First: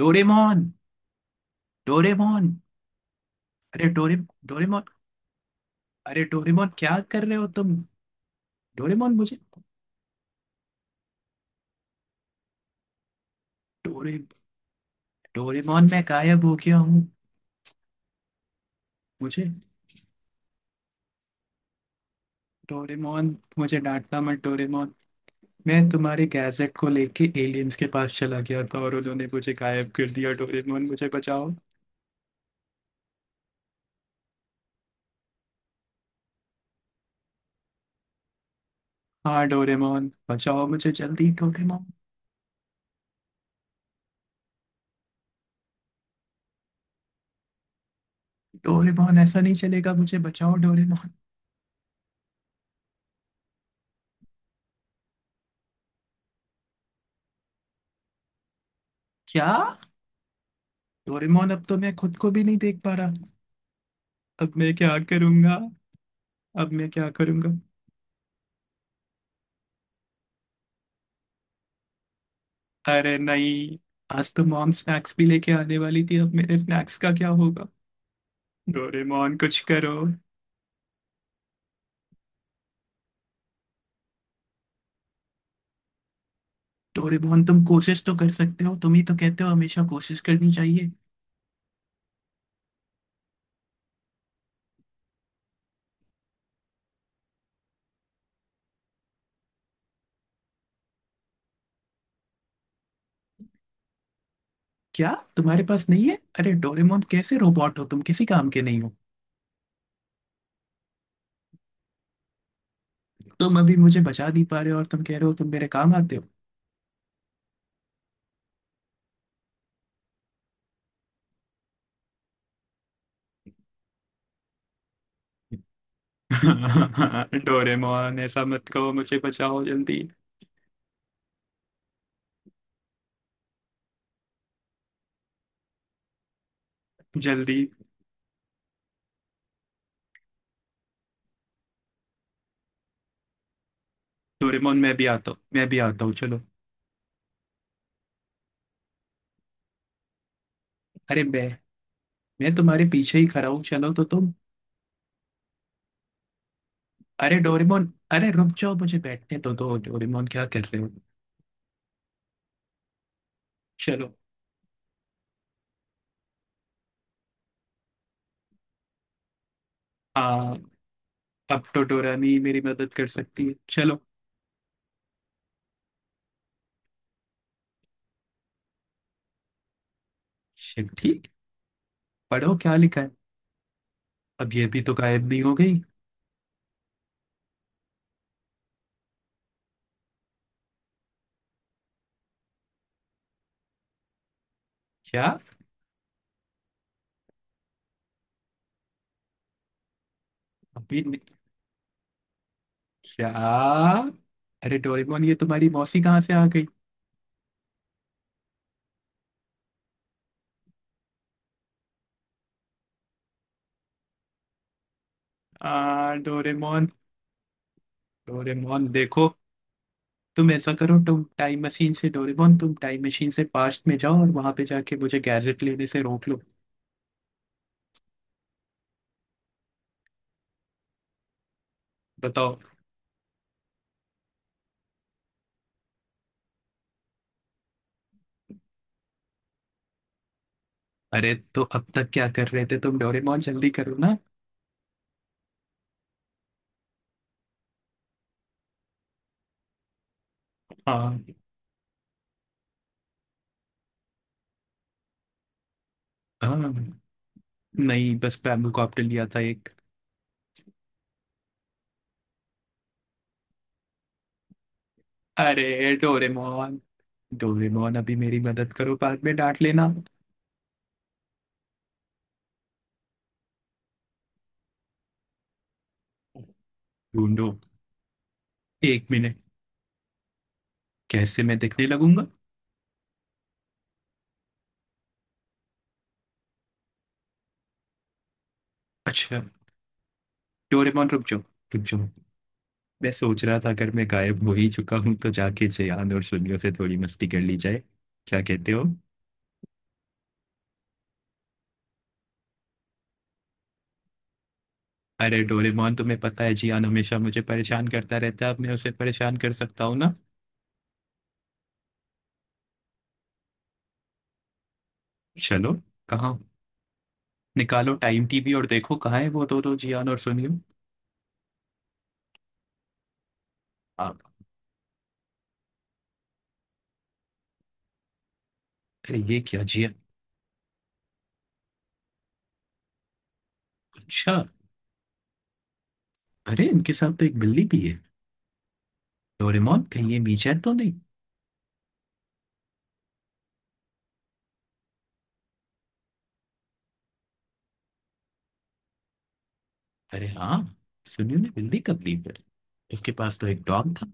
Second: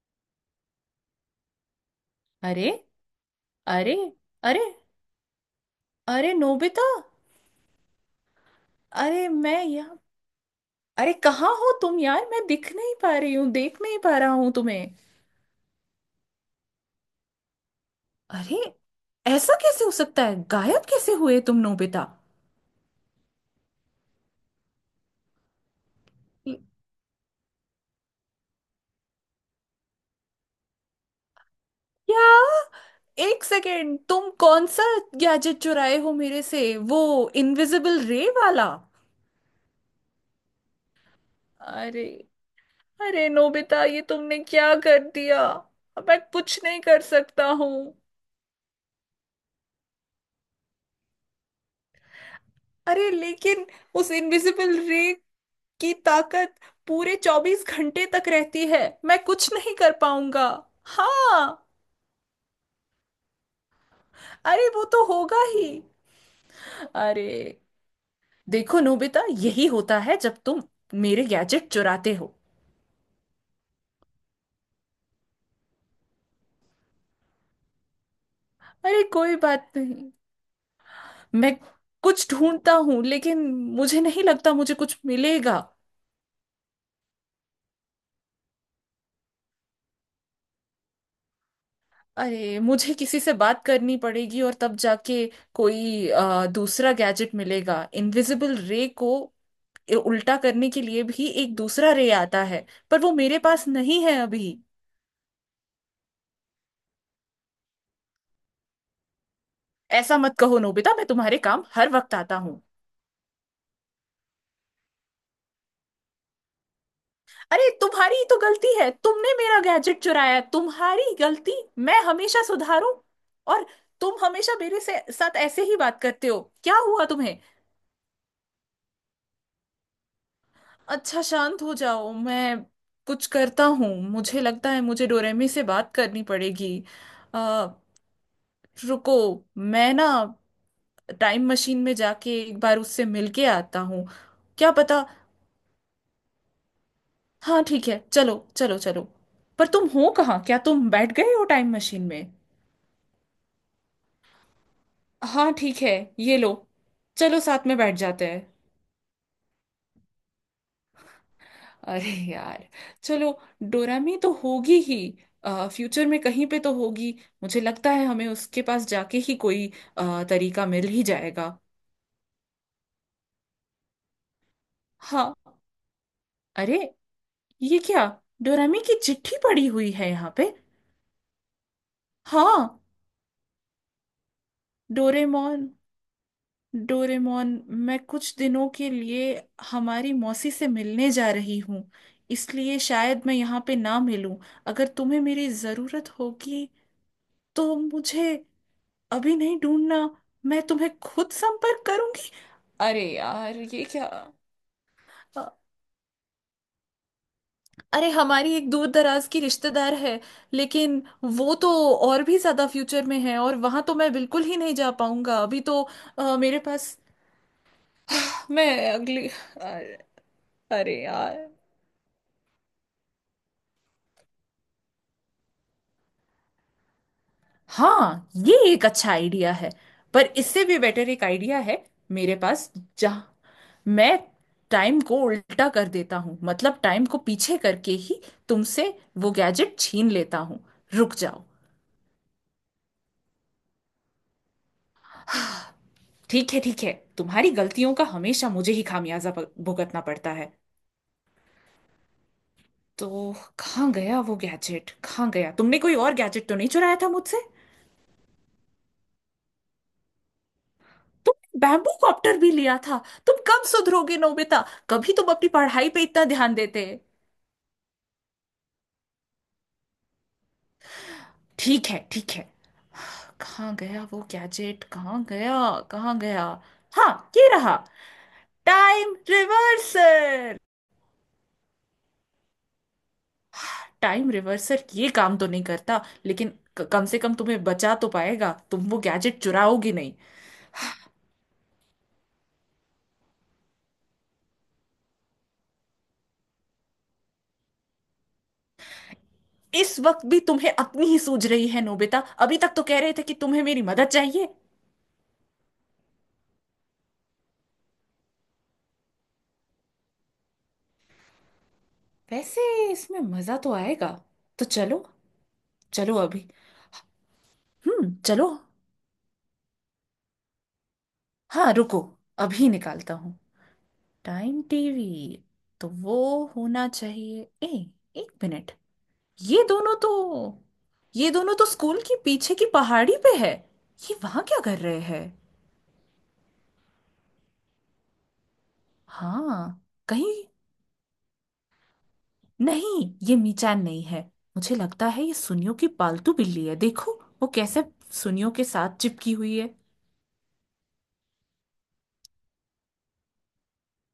Doraemon. Doraemon. अरे! अरे अरे! डोरे। अरे! डोरेमोन। अरे अरे डोरेमोन, नोबिता! क्या कर रहे हो तुम? डोरेमोन अरे, मुझे, मैं यहाँ। अरे, कहाँ हो तुम यार? मैं दिख नहीं पा रही हूँ, देख नहीं पा डोरे, रहा हूँ तुम्हें। डोरेमोन मैं गायब हो गया हूँ। अरे, मुझे, ऐसा कैसे हो सकता है? गायब कैसे हुए तुम नोबिता? डोरेमोन मुझे डांटना मत। डोरेमोन मैं तुम्हारे गैजेट को लेके एलियंस के पास चला गया था और उन्होंने मुझे गायब कर दिया। डोरेमोन मुझे बचाओ। क्या? एक सेकेंड, तुम कौन सा गैजेट चुराए हो मेरे से? वो इनविजिबल रे वाला? हाँ, डोरेमोन बचाओ मुझे जल्दी डोरेमोन। अरे! अरे नोबिता, ये तुमने क्या कर दिया? अब मैं कुछ नहीं कर सकता हूँ। डोरेमोन ऐसा नहीं चलेगा, मुझे बचाओ डोरेमोन। अरे, लेकिन उस इनविजिबल रे की ताकत पूरे 24 घंटे तक रहती है। मैं क्या? कुछ नहीं कर पाऊंगा। हाँ। डोरेमोन अब तो मैं खुद को भी नहीं देख पा रहा। अब अरे, मैं वो क्या तो होगा करूंगा? ही। अब मैं क्या करूंगा? अरे, देखो नोबिता, यही होता है जब तुम मेरे गैजेट चुराते हो। अरे नहीं, आज तो मॉम स्नैक्स भी लेके आने वाली थी, अब मेरे स्नैक्स का क्या होगा? अरे, डोरेमोन कोई कुछ बात करो। नहीं। मैं कुछ ढूंढता हूँ, लेकिन मुझे नहीं लगता मुझे कुछ मिलेगा। डोरेमोन तुम कोशिश तो कर सकते हो, तुम ही तो कहते हो हमेशा कोशिश करनी चाहिए। अरे, मुझे किसी से बात करनी पड़ेगी और तब जाके कोई दूसरा गैजेट मिलेगा। इनविजिबल रे को उल्टा करने के लिए भी एक दूसरा रे आता है, पर वो मेरे पास नहीं है अभी। क्या तुम्हारे पास नहीं है? अरे डोरेमोन कैसे रोबोट हो तुम, किसी काम के नहीं हो। ऐसा मत कहो नोबिता, मैं तुम्हारे काम हर वक्त आता हूँ। तुम अभी मुझे बचा नहीं पा रहे हो और तुम कह रहे हो तुम मेरे काम आते हो। अरे, तुम्हारी ही तो गलती है। तुमने मेरा गैजेट चुराया, तुम्हारी गलती मैं हमेशा सुधारू। और तुम हमेशा मेरे से साथ ऐसे ही बात करते हो? क्या हुआ तुम्हें? डोरेमोन ऐसा मत कहो, मुझे बचाओ जल्दी। अच्छा, शांत हो जाओ। मैं कुछ करता हूँ। मुझे लगता है मुझे डोरेमी से बात करनी पड़ेगी। जल्दी। आ, रुको। मैं ना टाइम मशीन में जाके एक बार उससे मिल के आता हूँ। क्या डोरेमोन मैं पता। भी आता हूँ, मैं भी आता हूँ, चलो। हाँ, ठीक है, चलो चलो चलो। पर तुम हो कहाँ? क्या तुम बैठ अरे गए हो मैं टाइम मशीन में? मैं तुम्हारे पीछे ही खड़ा हूँ, चलो तो तुम। हाँ, ठीक है। ये लो, अरे चलो साथ में डोरेमोन, बैठ जाते अरे हैं। रुक जाओ, मुझे बैठने तो दो तो। डोरेमोन क्या कर रहे हो? अरे यार, चलो। चलो। डोरामी तो होगी ही, फ्यूचर में कहीं पे तो होगी। मुझे लगता है हमें उसके पास जाके ही कोई हाँ, तरीका मिल ही जाएगा। अब तो डोरामी मेरी मदद कर सकती है, चलो। हाँ। अरे, ये क्या? डोरेमी की चिट्ठी पड़ी हुई है यहाँ पे। शिट, ठीक। पढ़ो क्या हाँ। लिखा है। अब ये भी तो गायब नहीं हो डोरेमोन, गई? डोरेमोन, मैं कुछ दिनों के लिए हमारी मौसी से मिलने जा रही हूँ। इसलिए शायद मैं यहाँ पे ना मिलूं। अगर तुम्हें क्या? मेरी ज़रूरत होगी तो मुझे अभी नहीं ढूंढना। मैं तुम्हें अभी नहीं-। खुद संपर्क करूंगी। अरे क्या? यार, ये क्या? अरे डोरेमोन ये अ- तुम्हारी मौसी कहाँ से आ गई? अरे, हमारी एक दूर दराज की रिश्तेदार है, लेकिन वो तो और भी ज्यादा फ्यूचर में है और वहां तो मैं बिल्कुल ही नहीं जा पाऊंगा अभी आ तो। मेरे पास डोरेमोन। मैं डोरेमोन अगली देखो, अरे तुम ऐसा करो, अरे तुम यार, टाइम मशीन से, डोरेमोन तुम टाइम मशीन से पास्ट में जाओ और वहां पे जाके मुझे गैजेट लेने से रोक लो। हाँ, ये एक अच्छा आइडिया है। पर इससे भी बेटर एक आइडिया है मेरे बताओ। पास। जहाँ मैं टाइम को उल्टा कर देता हूँ, मतलब टाइम को पीछे करके ही तुमसे वो गैजेट छीन लेता हूँ। रुक अरे जाओ। तो अब तक क्या कर रहे थे तुम डोरेमोन, जल्दी करो ना। ठीक है ठीक है, तुम्हारी गलतियों का हमेशा मुझे ही खामियाजा भुगतना पड़ता है। हाँ। तो कहाँ गया वो गैजेट? कहाँ गया? तुमने कोई और गैजेट तो नहीं हाँ चुराया था मुझसे? नहीं, बस बैम्बू कॉप्टर लिया था एक। तुमने बैम्बू कॉप्टर भी लिया था? तुम कब सुधरोगे नोबिता? कभी तुम अपनी पढ़ाई अरे पे इतना ध्यान डोरेमोन, देते। डोरेमोन अभी मेरी मदद करो, बाद में डांट लेना। ठीक है ठीक है। कहाँ गया वो गैजेट? कहाँ गया? कहाँ गया? हाँ, ये ढूंढो। रहा एक टाइम मिनट, रिवर्सर। कैसे मैं दिखने लगूंगा? टाइम रिवर्सर ये काम तो नहीं करता, लेकिन कम से कम तुम्हें बचा तो पाएगा। तुम वो गैजेट अच्छा, चुराओगी नहीं। डोरेमोन रुक जाओ, रुक जाओ। मैं सोच रहा था, अगर मैं गायब हो ही चुका हूं तो जाके जियान और सुनियो से थोड़ी मस्ती कर ली जाए। क्या कहते हो? इस वक्त भी तुम्हें अपनी ही सूझ रही है नोबिता? अभी तक तो कह रहे थे कि तुम्हें मेरी मदद चाहिए। अरे डोरेमोन तुम्हें पता है जियान हमेशा मुझे परेशान करता रहता है, अब मैं उसे परेशान कर सकता हूँ। वैसे, इसमें मजा तो आएगा। तो चलो। चलो। चलो कहाँ? अभी। निकालो हम्म, टाइम चलो। टीवी और देखो कहाँ है वो दोनों जियान और सुनियो। हाँ, रुको, अभी निकालता हूँ आप। Time TV. तो वो होना चाहिए। ए एक मिनट। अरे ये क्या, ये जियान? दोनों तो स्कूल के पीछे की पहाड़ी पे है। ये अच्छा। वहां क्या कर रहे हैं? अरे इनके साथ तो एक बिल्ली भी है। हाँ। डोरेमोन कहीं ये कहीं मीचर तो नहीं? नहीं, ये मीचान नहीं है। मुझे लगता है ये सुनियो की पालतू बिल्ली है। देखो, वो कैसे सुनियो के साथ चिपकी हुई है। अरे हाँ, सुनियो ने बिल्ली कब ली फिर? इसके पास तो एक डॉग था।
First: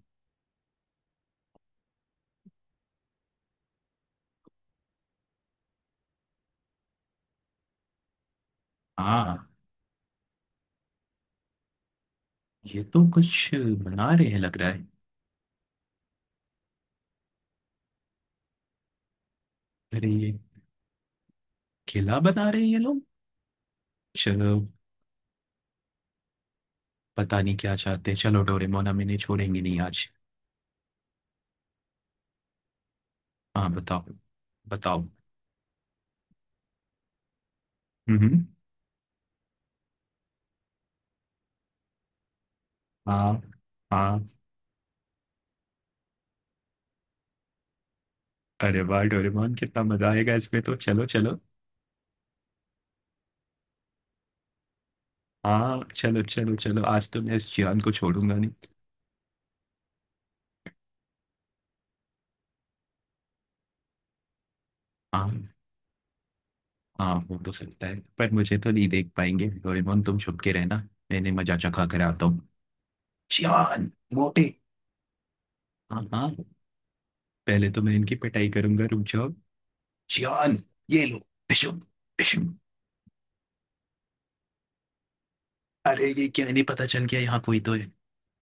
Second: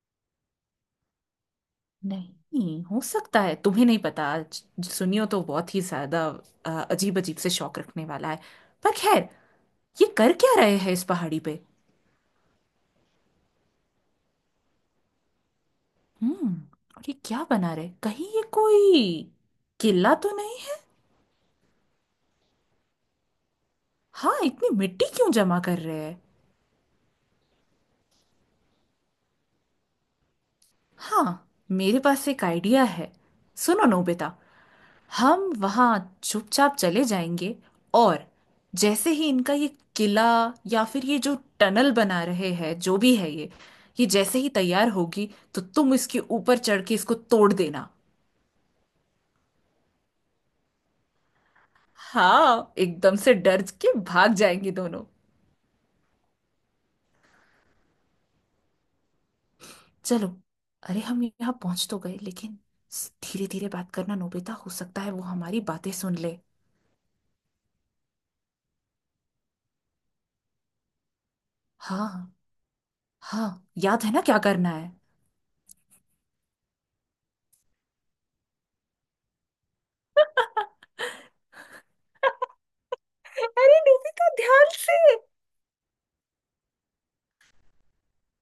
नहीं, हो सकता है तुम्हें नहीं पता। आज सुनियो तो बहुत ही ज्यादा अजीब अजीब से शौक रखने वाला है। पर खैर, हाँ। ये कर क्या रहे हैं इस पहाड़ी पे? ये तो कुछ बना रहे हैं लग रहा है। हम्म। और ये क्या बना रहे? कहीं ये कोई अरे किला ये तो नहीं? किला बना रहे हैं ये लोग। हाँ, चलो। इतनी मिट्टी क्यों जमा कर रहे हैं? पता नहीं क्या चाहते हैं, चलो डोरेमोन हम इन्हें छोड़ेंगे नहीं आज। हाँ, मेरे पास एक आइडिया है। हाँ सुनो बताओ। नोबिता, बताओ। हम वहाँ चुपचाप चले जाएंगे, और हम्म। जैसे ही इनका ये किला, या फिर ये जो टनल बना रहे हैं, जो भी है हाँ। ये हाँ। जैसे ही तैयार होगी, तो तुम इसके ऊपर चढ़ के इसको तोड़ देना। अरे वाह डोरेमोन कितना मजा आएगा इसमें, तो चलो चलो। हाँ, एकदम से डर के भाग जाएंगे दोनों। हाँ चलो चलो चलो, आज तो मैं इस जियान को छोड़ूंगा नहीं। चलो। अरे हम यहाँ पहुंच तो गए, लेकिन धीरे धीरे बात करना नोबिता। हो सकता है वो हाँ। हमारी बातें सुन ले। हाँ वो तो सकता है, पर मुझे तो नहीं देख पाएंगे, डोरेमोन तुम छुप के रहना। मैंने मजा चखा कर आता हाँ हूँ। हाँ, जियान याद है ना क्या मोटे। करना है? हाँ हाँ, पहले तो मैं इनकी पिटाई करूंगा, रुक जाओ। जियान, ये लो। पिशुम। पिशुम। अरे नोबिता, ध्यान से! अरे ये क्या, नहीं पता चल गया, यहाँ कोई तो है।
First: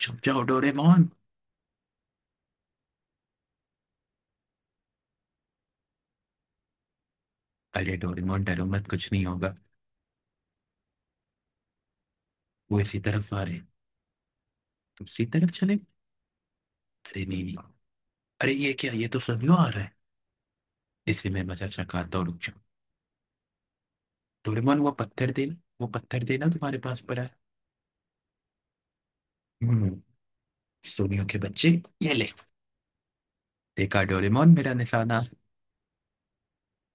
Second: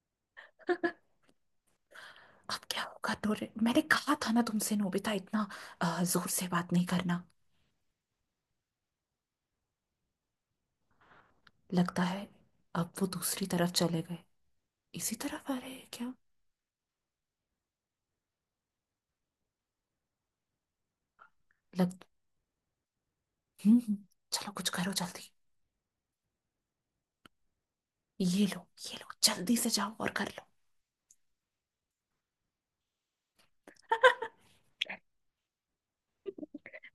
छुप जाओ डोरेमोन। अब क्या होगा डोरे? मैंने कहा था ना तुमसे नोबिता, इतना जोर से बात नहीं करना। अरे डोरेमोन डरो मत, कुछ नहीं होगा। लगता है वो अब इसी वो तरफ आ दूसरी रहे हैं। तरफ चले गए। इसी दूसरी तरफ तरफ आ रहे चले। हैं क्या? अरे नहीं नहीं, अरे ये क्या, ये तो फ्लामिंगो आ रहा है, इसे मैं मजा लग चकाता हूँ, रुक जाओ। हम्म। चलो कुछ डोरेमोन वो करो पत्थर जल्दी। देना, वो पत्थर देना, तुम्हारे पास पड़ा है। ये लो। ये लो, जल्दी से जाओ हम्म। और कर लो। सोनियो के बच्चे, ये ले। देखा डोरेमोन मेरा निशाना?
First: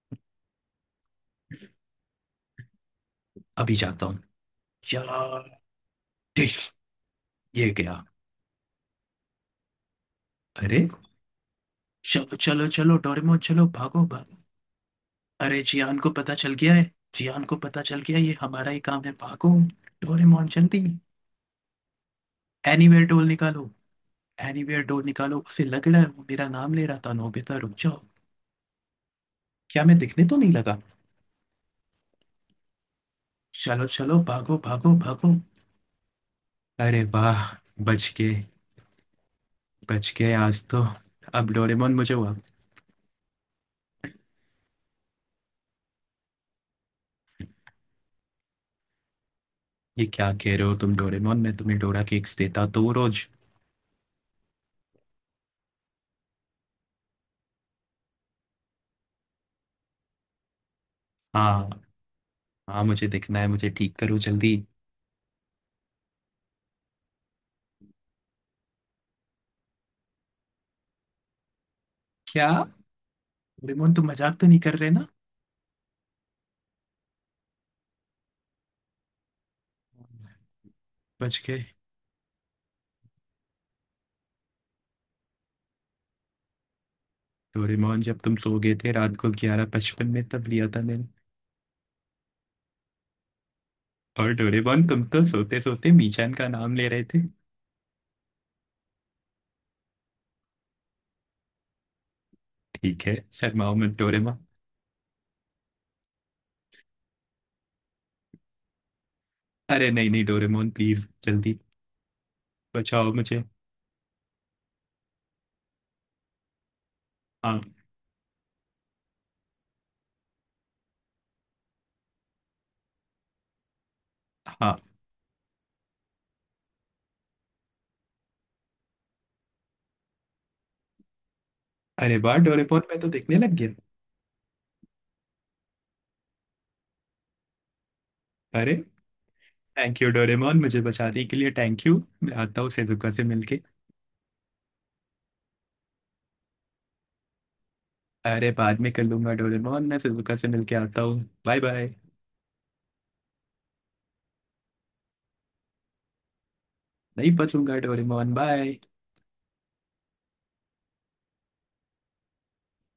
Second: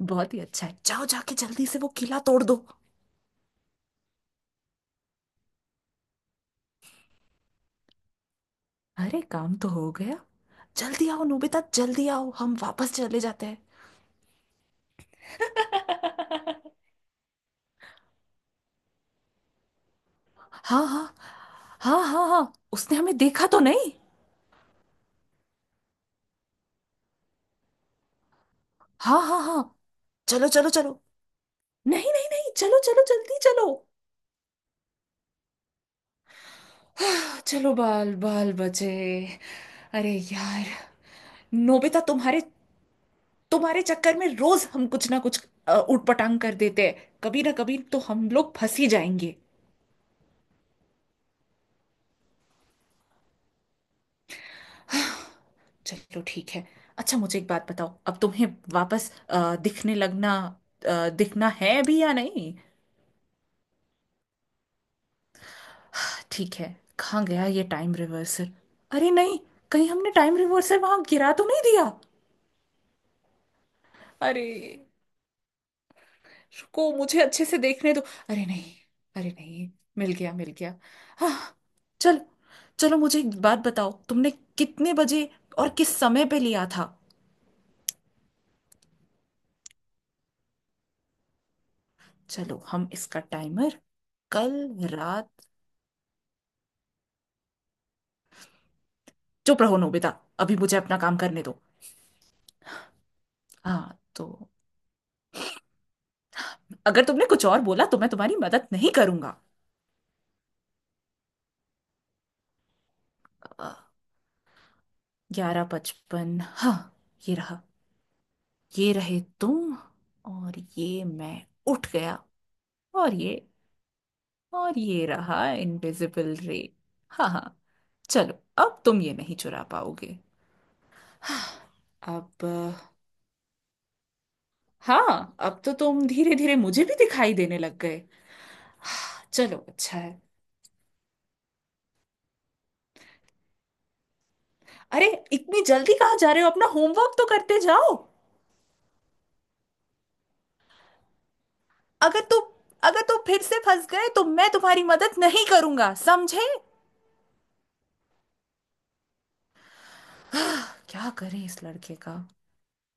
बहुत ही अच्छा है। जाओ, जाके जल्दी से वो किला तोड़ दो। अभी जाता हूँ। यार देख, ये गया। अरे, काम तो हो गया। अरे जल्दी आओ नोबिता, जल्दी आओ। चलो हम चलो वापस चलो, चले डोरेमोन जाते हैं। चलो भागो भागो। अरे जियान को पता चल गया है, जियान को पता चल गया है, ये हमारा ही काम है, भागो। डोरेमोन हाँ जल्दी। हाँ हाँ, हाँ हाँ, उसने एनीवेयर हमें डोल देखा तो निकालो, नहीं? एनीवेयर डोल निकालो, उसे लग रहा है वो मेरा नाम ले रहा था, नोबिता रुक जाओ। हाँ हाँ हाँ। क्या मैं दिखने तो चलो नहीं चलो लगा? चलो। नहीं नहीं नहीं, चलो चलो, जल्दी चलो। चलो चलो भागो भागो भागो। अरे आह, वाह, चलो, बच बाल गए, बाल बचे। बच अरे गए आज यार तो। अब डोरेमोन नोबिता, मुझे हुआ। तुम्हारे तुम्हारे चक्कर में रोज हम कुछ ना कुछ ऊटपटांग कर देते हैं। कभी ना कभी तो हम लोग फंस ही जाएंगे। ये क्या कह रहे हो तुम डोरेमोन, मैं तुम्हें डोरा केक्स देता तो रोज। चलो ठीक है। अच्छा, मुझे एक बात बताओ, अब तुम्हें वापस दिखने लगना, दिखना है हाँ, अभी या नहीं? हाँ मुझे दिखना है, मुझे ठीक करो जल्दी। हाँ, ठीक है। कहाँ गया ये टाइम रिवर्सर? अरे नहीं, कहीं हमने टाइम रिवर्सर वहां गिरा तो नहीं दिया? क्या, डोरेमोन तुम मजाक अरे, तो नहीं कर रहे ना? रुको, मुझे अच्छे से देखने दो। अरे नहीं! अरे नहीं! मिल गया, मिल गया। हाँ। बच गए। चल, चलो, मुझे एक बात बताओ, तुमने कितने बजे और किस समय पे लिया था? डोरेमोन जब तुम सो गए थे रात को 11:55 में तब लिया था मैंने। चलो, हम इसका टाइमर। और कल डोरेमोन तुम तो रात। सोते सोते मीचान का नाम ले रहे थे। चुप रहो नोबिता, अभी मुझे अपना काम करने दो। ठीक है, शर्माओ मत हाँ तो, डोरेमोन। अगर तुमने कुछ और बोला तो मैं तुम्हारी मदद नहीं करूंगा। अरे नहीं नहीं डोरेमोन प्लीज जल्दी, बचाओ मुझे। 11:55, हाँ। ये हाँ। रहा। ये रहे तुम। और ये मैं, उठ गया। और ये, और हाँ, ये रहा इनविजिबल रे। हाँ हाँ, चलो, अब तुम ये नहीं चुरा पाओगे। अरे अब वाह डोरेमोन मैं तो देखने लग गया। हाँ, अब तो तुम धीरे धीरे मुझे भी दिखाई देने लग गए। अरे हाँ, चलो अच्छा थैंक यू है। डोरेमोन मुझे बचाने के लिए, थैंक यू। मैं आता हूँ सेजुका से मिलके। अरे, इतनी जल्दी कहाँ जा रहे हो? अपना होमवर्क तो करते जाओ। अरे बाद में कर लूंगा डोरेमोन, मैं सेजुका से मिलके आता हूँ, बाय बाय। अगर तू अगर तू फिर से फंस गए तो मैं तुम्हारी मदद नहीं करूंगा समझे। नहीं बचूंगा डोरेमोन, बाय। क्या करे इस लड़के का।